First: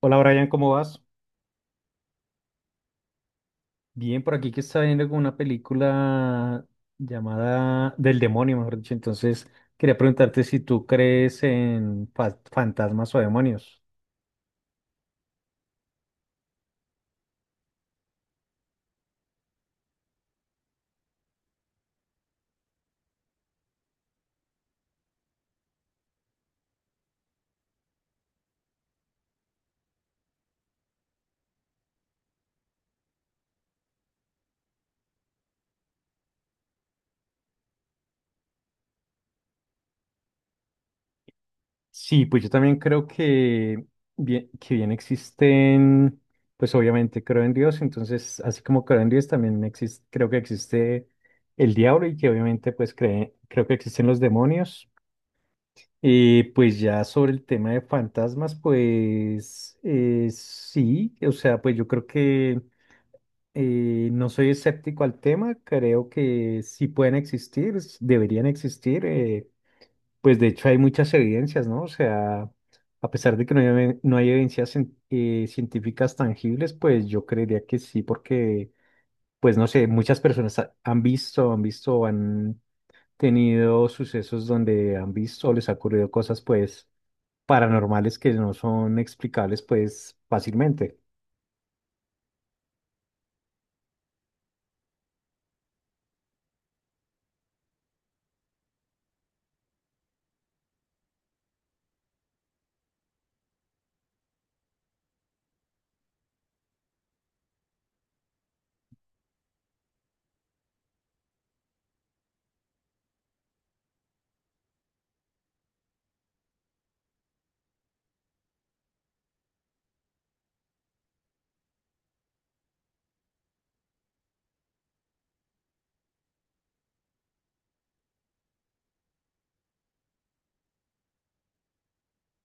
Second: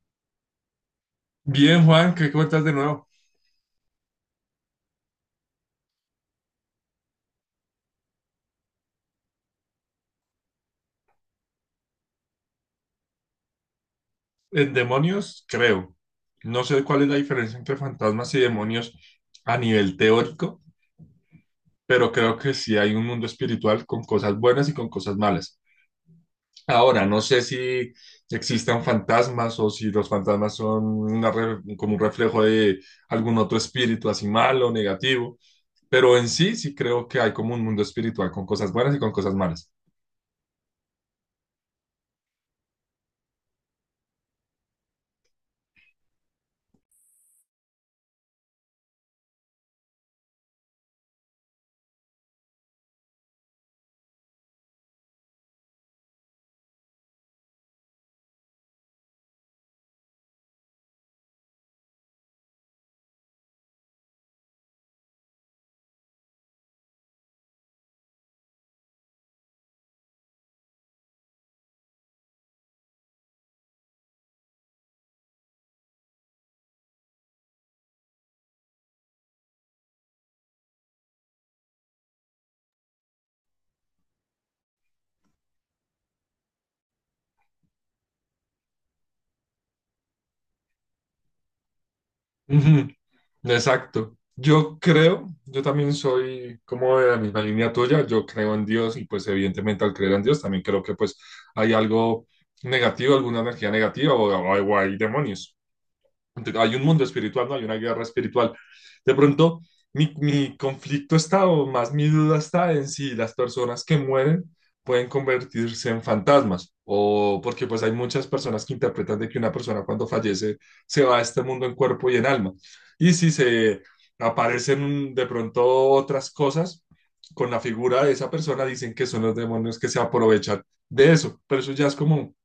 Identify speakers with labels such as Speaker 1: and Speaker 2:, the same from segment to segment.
Speaker 1: Hola Brian, ¿cómo vas?
Speaker 2: Bien, Juan, ¿qué cuentas de nuevo?
Speaker 1: Bien, por aquí que está viendo como una película llamada Del Demonio, mejor dicho. Entonces, quería preguntarte si tú crees en fantasmas o demonios.
Speaker 2: En demonios, creo. No sé cuál es la diferencia entre fantasmas y demonios a nivel teórico, pero creo que sí hay un mundo espiritual con cosas buenas y con cosas malas. Ahora, no sé si existan fantasmas o si los fantasmas son como un reflejo de algún otro espíritu así malo o negativo, pero en sí sí creo que hay como un mundo espiritual con cosas buenas y con cosas malas.
Speaker 1: Sí, pues yo también creo que bien existen, pues obviamente creo en Dios, entonces así como creo en Dios también existe, creo que existe el diablo y que obviamente pues creo que existen los demonios. Pues ya sobre el tema de fantasmas, pues sí, o sea, pues yo creo que no soy escéptico al tema, creo que sí pueden existir, deberían existir, pues de hecho hay muchas evidencias, ¿no? O sea, a pesar de que no hay evidencias científicas tangibles, pues yo creería que sí, porque, pues no sé, muchas personas han tenido sucesos donde han visto, les ha ocurrido cosas, pues paranormales que no son explicables pues fácilmente.
Speaker 2: Exacto. Yo creo, yo también soy como de la misma línea tuya, yo creo en Dios y pues evidentemente al creer en Dios también creo que pues hay algo negativo, alguna energía negativa o, o hay demonios. Entonces, hay un mundo espiritual, ¿no? Hay una guerra espiritual. De pronto, mi conflicto está, o más mi duda está en si las personas que mueren pueden convertirse en fantasmas, o porque pues hay muchas personas que interpretan de que una persona cuando fallece se va a este mundo en cuerpo y en alma. Y si se aparecen de pronto otras cosas con la figura de esa persona, dicen que son los demonios que se aprovechan de eso, pero eso ya es como un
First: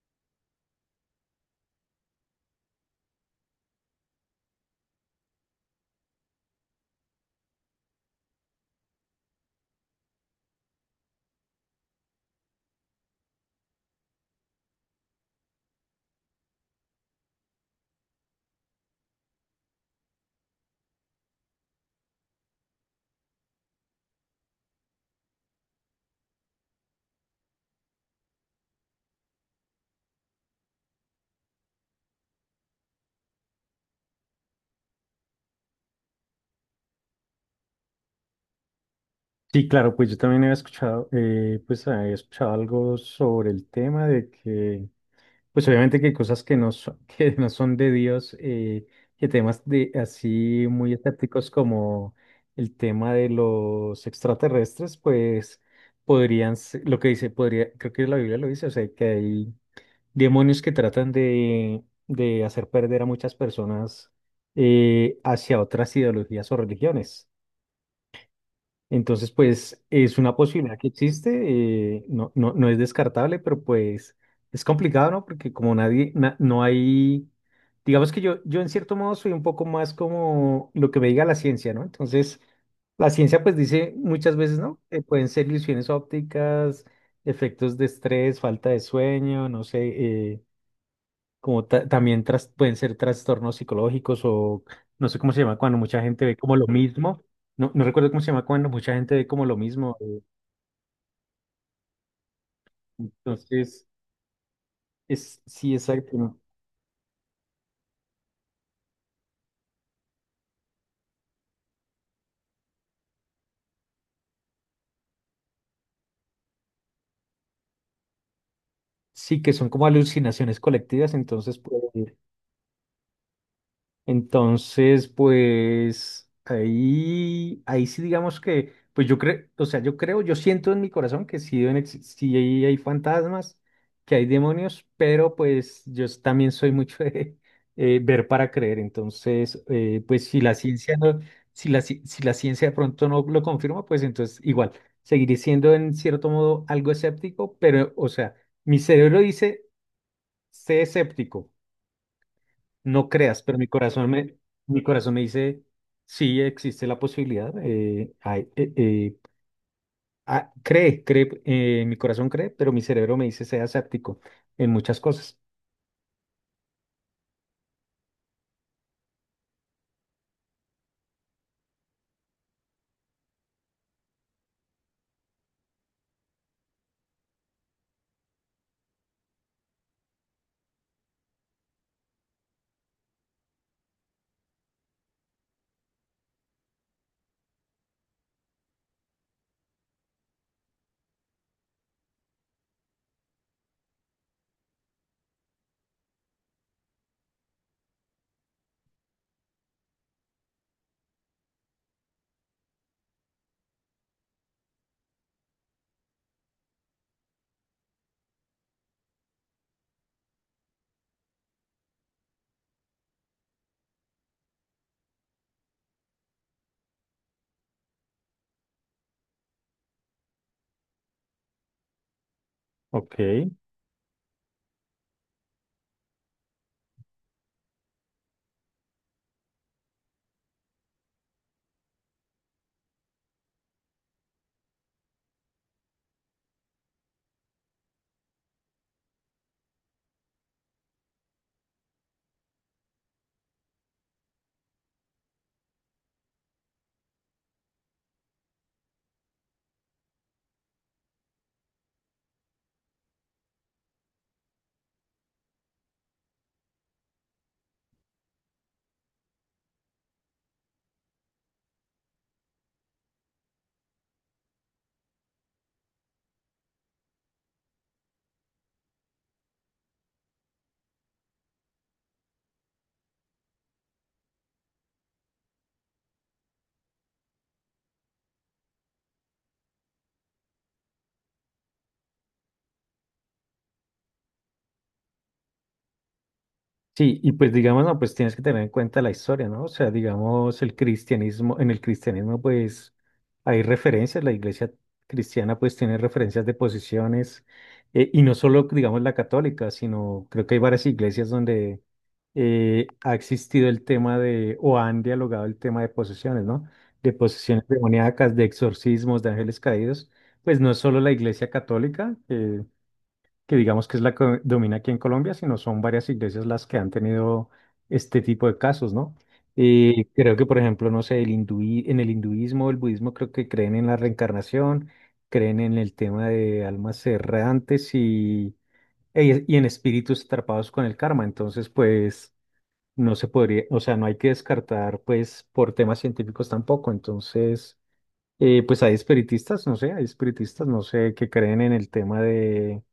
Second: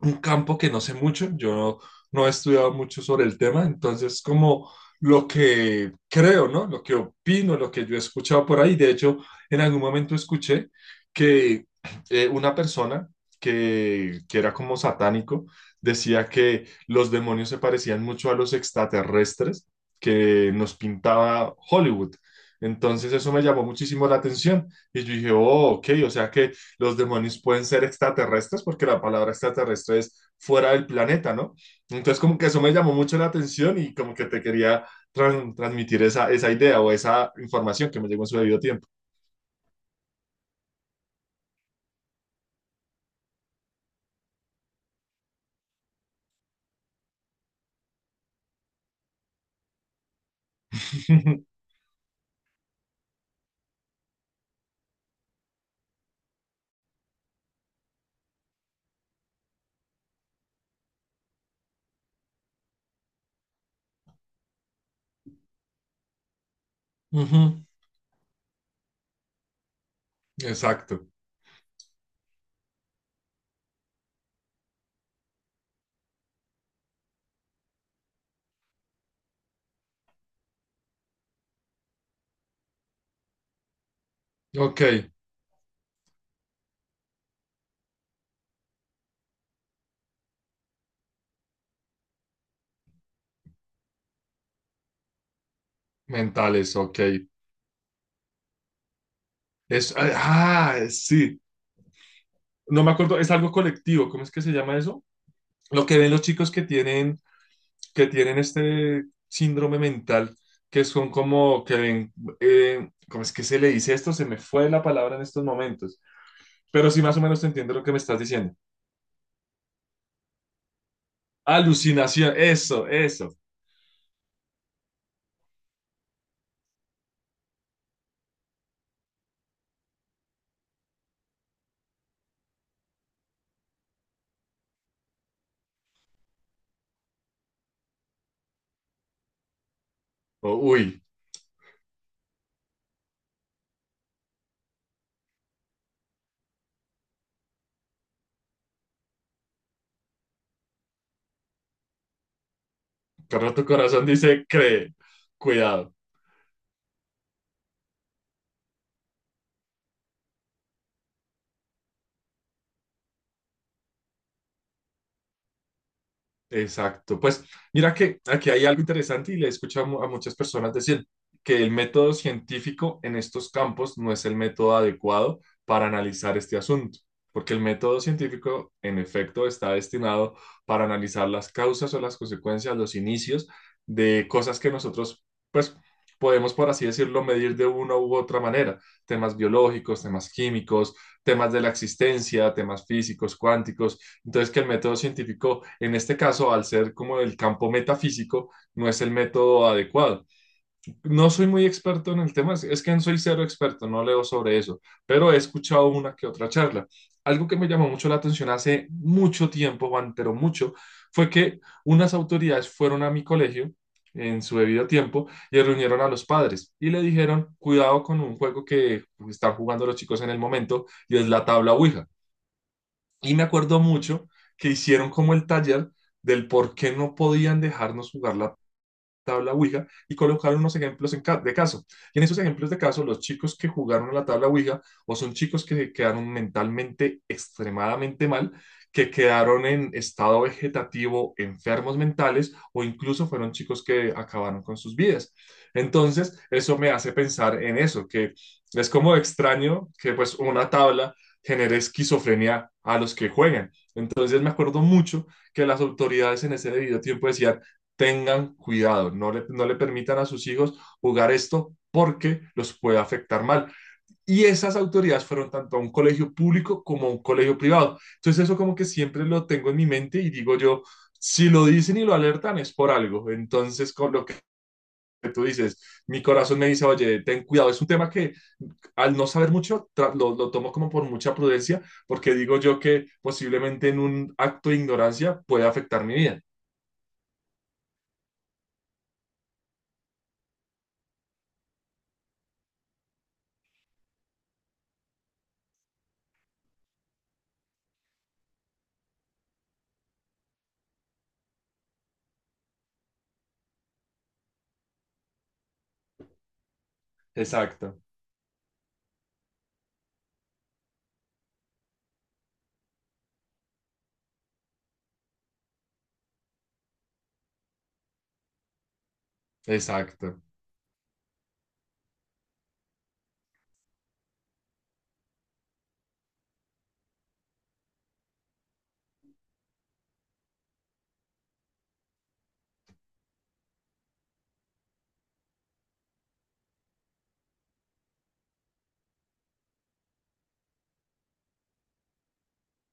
Speaker 2: un campo que no sé mucho, yo no he estudiado mucho sobre el tema, entonces como lo que creo, ¿no? Lo que opino, lo que yo he escuchado por ahí, de hecho, en algún momento escuché que una persona que era como satánico decía que los demonios se parecían mucho a los extraterrestres que nos pintaba Hollywood. Entonces eso me llamó muchísimo la atención y yo dije, oh, ok, o sea que los demonios pueden ser extraterrestres, porque la palabra extraterrestre es fuera del planeta, ¿no? Entonces, como que eso me llamó mucho la atención y como que te quería transmitir esa, esa idea o esa información que me llegó en su debido tiempo.
Speaker 1: Sí, claro, pues yo también pues había escuchado algo sobre el tema de que, pues obviamente que hay cosas que no son, que no son de Dios, que temas de así muy escépticos como el tema de los extraterrestres, pues podrían, lo que dice, podría, creo que la Biblia lo dice, o sea, que hay demonios que tratan de hacer perder a muchas personas hacia otras ideologías o religiones.
Speaker 2: Ujú.
Speaker 1: Entonces, pues es una posibilidad que
Speaker 2: Exacto.
Speaker 1: existe, no, no, no es descartable, pero pues es complicado, ¿no? Porque como nadie, no hay, digamos que yo en cierto modo soy un poco más como lo que me diga la ciencia, ¿no? Entonces, la ciencia pues dice muchas veces, ¿no?
Speaker 2: Ok,
Speaker 1: Pueden ser ilusiones ópticas, efectos de estrés, falta de sueño, no sé. eh, como también pueden ser trastornos psicológicos o no sé cómo se llama cuando mucha gente ve como lo
Speaker 2: mentales, ok.
Speaker 1: mismo. No, no recuerdo cómo se llama cuando mucha gente ve como lo
Speaker 2: Es,
Speaker 1: mismo.
Speaker 2: ah, sí. No me acuerdo, es algo
Speaker 1: Entonces,
Speaker 2: colectivo, ¿cómo es que se llama eso?
Speaker 1: es, sí,
Speaker 2: Lo que ven
Speaker 1: exacto.
Speaker 2: los
Speaker 1: ¿no?
Speaker 2: chicos que tienen este síndrome mental, que son como que ven, ¿cómo es que se le dice esto? Se me fue la palabra en estos momentos, pero sí más o menos te entiendo lo que me estás diciendo.
Speaker 1: Sí, que son como alucinaciones colectivas, entonces puede,
Speaker 2: Alucinación, eso, eso.
Speaker 1: entonces, pues ahí sí digamos que, pues yo creo, o sea, yo creo, yo siento en mi corazón que sí, deben sí hay fantasmas, que hay demonios, pero pues yo también soy mucho de ver para creer. Entonces, pues si
Speaker 2: O,
Speaker 1: la ciencia
Speaker 2: uy,
Speaker 1: no, si la ciencia de pronto no lo confirma, pues entonces igual, seguiré siendo en cierto modo algo escéptico, pero, o sea, mi cerebro dice, sé escéptico, no creas,
Speaker 2: pero
Speaker 1: pero
Speaker 2: tu
Speaker 1: mi
Speaker 2: corazón
Speaker 1: corazón me,
Speaker 2: dice,
Speaker 1: mi
Speaker 2: cree,
Speaker 1: corazón me dice,
Speaker 2: cuidado.
Speaker 1: sí existe la posibilidad. Ah, mi corazón cree, pero mi cerebro me dice, sea escéptico en muchas cosas.
Speaker 2: Exacto. Pues mira que aquí hay algo interesante y le he escuchado a a muchas personas decir que el método científico en estos campos no es el método adecuado para analizar este asunto, porque el método científico en efecto está destinado para analizar las causas o las consecuencias, los inicios de cosas que nosotros pues podemos, por así decirlo, medir de una u otra manera, temas biológicos, temas químicos, temas de la existencia, temas físicos, cuánticos. Entonces, que el método científico, en este caso, al ser como el campo metafísico, no es el método adecuado. No soy muy experto en el tema, es que no soy cero experto, no leo sobre eso, pero he escuchado una que otra charla. Algo que me llamó mucho la atención hace mucho tiempo, Juan, pero mucho, fue que unas autoridades fueron a mi colegio en su debido tiempo y reunieron a los padres y le dijeron, cuidado con un juego que están jugando los chicos en el momento y es la tabla Ouija.
Speaker 1: Ok.
Speaker 2: Y me acuerdo mucho que hicieron como el taller del por qué no podían dejarnos jugar la tabla Ouija y colocar unos ejemplos de caso. Y en esos ejemplos de caso, los chicos que jugaron a la tabla Ouija o son chicos que quedaron mentalmente extremadamente mal, que quedaron en estado vegetativo, enfermos mentales o incluso fueron chicos que acabaron con sus vidas. Entonces, eso me hace pensar en eso, que es como extraño que pues una tabla genere esquizofrenia a los que juegan. Entonces me acuerdo mucho que las autoridades en ese debido tiempo decían, tengan cuidado, no le permitan a sus hijos jugar esto porque los puede afectar mal. Y esas autoridades fueron tanto a un colegio público como a un colegio privado. Entonces eso como que siempre lo tengo en mi mente y digo yo, si lo dicen y lo alertan es por algo. Entonces con lo que tú dices, mi corazón me dice, oye, ten cuidado. Es un tema que al no saber mucho lo tomo como por mucha prudencia porque digo yo que posiblemente en un acto de ignorancia puede afectar mi vida.
Speaker 1: Sí, y pues digamos, no, pues tienes que tener en cuenta la historia, ¿no? O sea, digamos, el cristianismo, en el cristianismo pues hay referencias, la iglesia cristiana pues tiene referencias de posiciones, y no solo, digamos, la católica, sino creo que hay varias iglesias donde ha existido el tema de, o han dialogado el tema de posesiones, ¿no? De posesiones
Speaker 2: Exacto,
Speaker 1: demoníacas, de exorcismos, de ángeles caídos, pues no es solo la iglesia católica, que digamos que es la que domina aquí en Colombia, sino son varias iglesias las que han tenido este tipo de casos, ¿no? Creo
Speaker 2: exacto.
Speaker 1: que, por ejemplo, no sé, el en el hinduismo, el budismo, creo que creen en la reencarnación, creen en el tema de almas errantes y en espíritus atrapados con el karma. Entonces, pues, no se podría, o sea, no hay que descartar, pues, por temas científicos tampoco. Entonces, pues hay espiritistas, no sé, hay espiritistas, no sé, que creen en el tema de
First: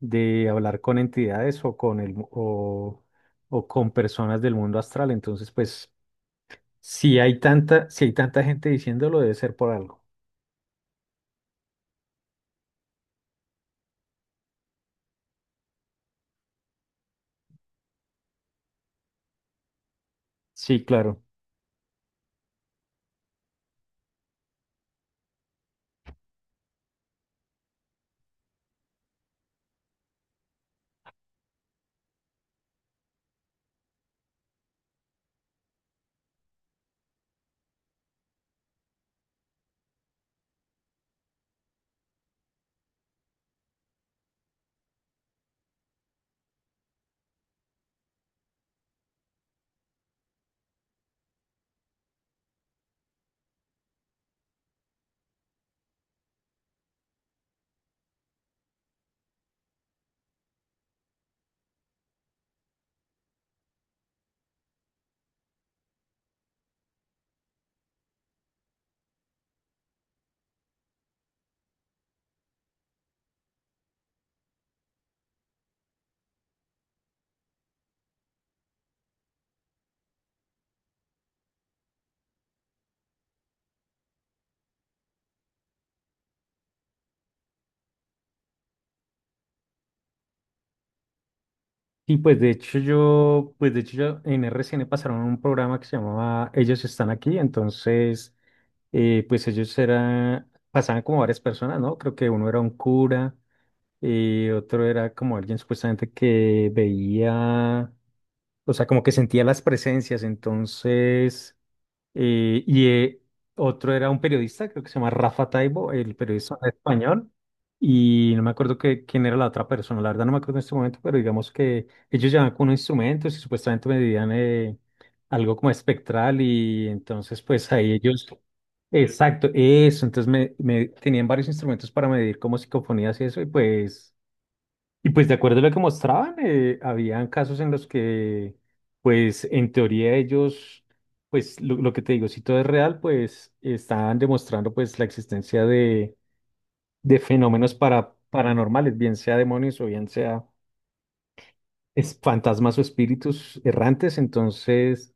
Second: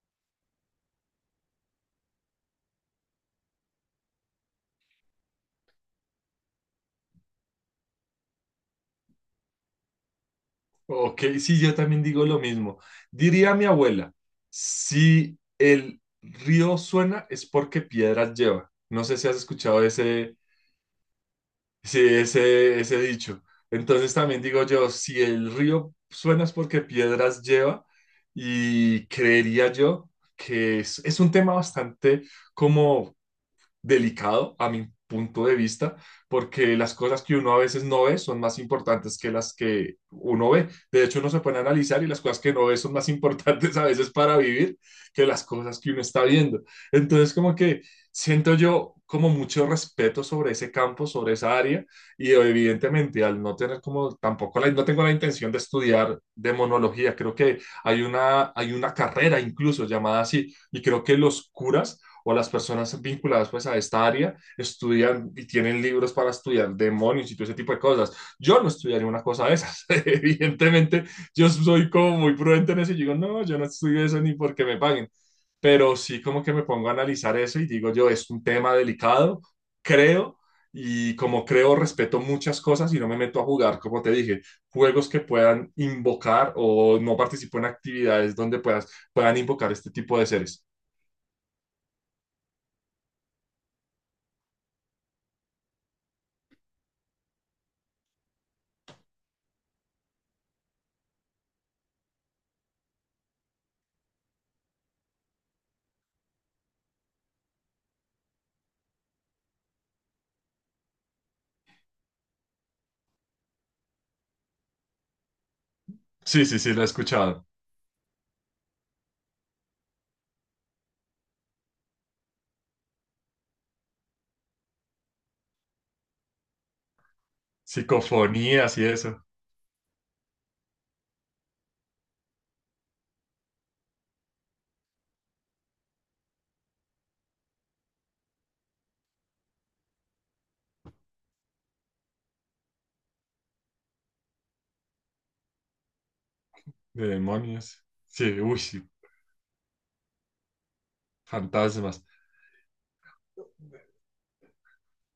Speaker 1: de hablar con entidades o o con personas del mundo astral. Entonces, pues, si hay tanta gente diciéndolo, debe ser por algo.
Speaker 2: Ok, sí, yo también digo lo mismo. Diría mi abuela, si el río suena es porque piedras lleva. No sé si has escuchado ese,
Speaker 1: Sí, claro.
Speaker 2: sí, ese dicho. Entonces también digo yo, si el río suena es porque piedras lleva y creería yo que es un tema bastante como delicado a mi punto de vista, porque las cosas que uno a veces no ve son más importantes que las que uno ve. De hecho, uno se pone a analizar y las cosas que no ve son más importantes a veces para vivir que las cosas que uno está viendo. Entonces, como que siento yo como mucho respeto sobre ese campo, sobre esa área, y evidentemente al no tener como tampoco la, no tengo la intención de estudiar demonología, creo que hay una carrera incluso llamada así, y creo que los curas o las personas vinculadas pues a esta área estudian y tienen libros para estudiar demonios y todo ese tipo de cosas. Yo no estudiaría una cosa de esas. Evidentemente, yo soy como muy prudente en eso y digo, no, yo no estudio eso ni porque me paguen. Pero sí como que me pongo a analizar eso y digo yo, es un tema delicado, creo, y como creo, respeto muchas cosas y no me meto a jugar, como te dije, juegos que puedan invocar o no participo en actividades donde puedan invocar este tipo de seres.
Speaker 1: Y pues de hecho yo en RCN pasaron un programa que se llamaba Ellos están aquí. Entonces pues ellos eran, pasaban como varias personas, ¿no? Creo que uno era un cura, otro era como alguien supuestamente que veía, o sea, como que sentía las presencias. Entonces y otro era un periodista, creo que se llama Rafa Taibo, el
Speaker 2: Sí,
Speaker 1: periodista
Speaker 2: sí, sí, lo he
Speaker 1: español.
Speaker 2: escuchado.
Speaker 1: Y no me acuerdo que, quién era la otra persona, la verdad no me acuerdo en este momento, pero digamos que ellos llevaban con unos instrumentos y supuestamente medían algo como espectral y entonces pues ahí ellos.
Speaker 2: Psicofonías y eso,
Speaker 1: Exacto, eso. Entonces tenían varios instrumentos para medir como psicofonías y eso, y pues de acuerdo a lo que mostraban, habían casos en los que, pues en teoría ellos, pues lo que te digo, si todo es real, pues estaban demostrando pues la existencia de,
Speaker 2: de
Speaker 1: de fenómenos
Speaker 2: demonios. Sí, uy, sí,
Speaker 1: paranormales, bien sea demonios o bien sea
Speaker 2: fantasmas.
Speaker 1: fantasmas o espíritus errantes. Entonces,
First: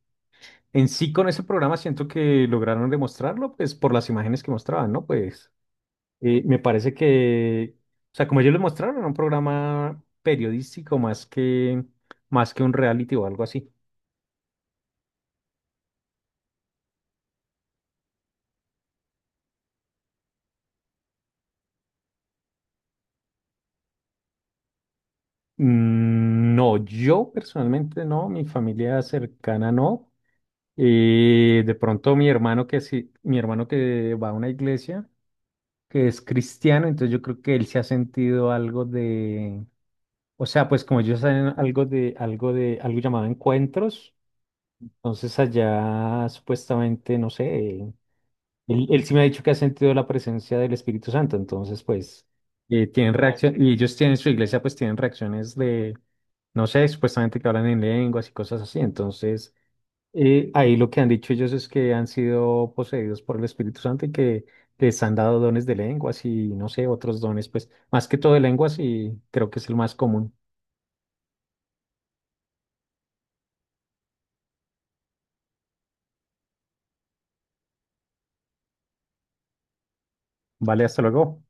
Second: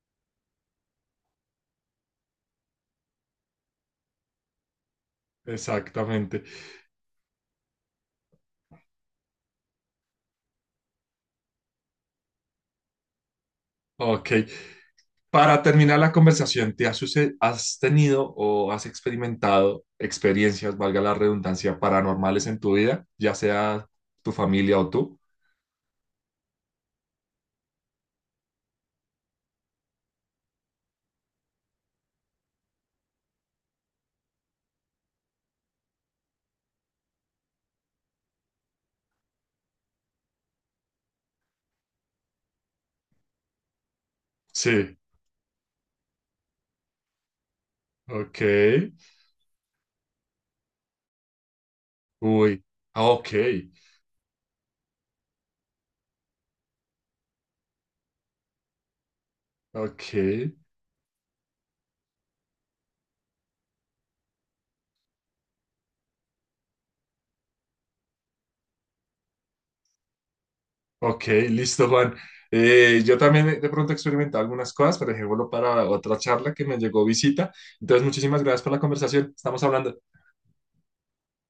Speaker 1: en sí con ese programa siento que lograron demostrarlo, pues por las imágenes que mostraban, ¿no? Pues
Speaker 2: Exactamente.
Speaker 1: me parece que, o sea, como ellos lo mostraron, era un programa periodístico más que un reality o algo así.
Speaker 2: Ok. Para terminar la conversación, ¿te has, has tenido o has experimentado experiencias, valga la redundancia, paranormales en tu vida, ya sea tu familia o tú?
Speaker 1: No, yo personalmente no, mi familia cercana no. De pronto mi hermano que sí, mi hermano que va a una iglesia, que es cristiano, entonces yo creo que él se ha sentido algo de, o sea, pues como ellos saben algo llamado encuentros,
Speaker 2: Sí.
Speaker 1: entonces allá supuestamente, no sé.
Speaker 2: Ok.
Speaker 1: Él sí me ha dicho que ha sentido la presencia del Espíritu Santo, entonces pues
Speaker 2: Uy. Ah,
Speaker 1: tienen, Ok,
Speaker 2: ok.
Speaker 1: reacción, y ellos tienen su iglesia, pues tienen reacciones de, no sé, supuestamente que hablan en lenguas y cosas así, entonces
Speaker 2: Ok.
Speaker 1: ahí lo que han dicho ellos es que han sido poseídos por el Espíritu Santo y que les han dado dones de lenguas y no sé, otros dones, pues más que todo de lenguas y creo que es el más común.
Speaker 2: Ok, listo, Juan. Yo también de pronto he experimentado algunas cosas, pero dejémoslo para otra charla que me llegó visita. Entonces, muchísimas gracias por la conversación. Estamos hablando.
Speaker 1: Vale, hasta luego.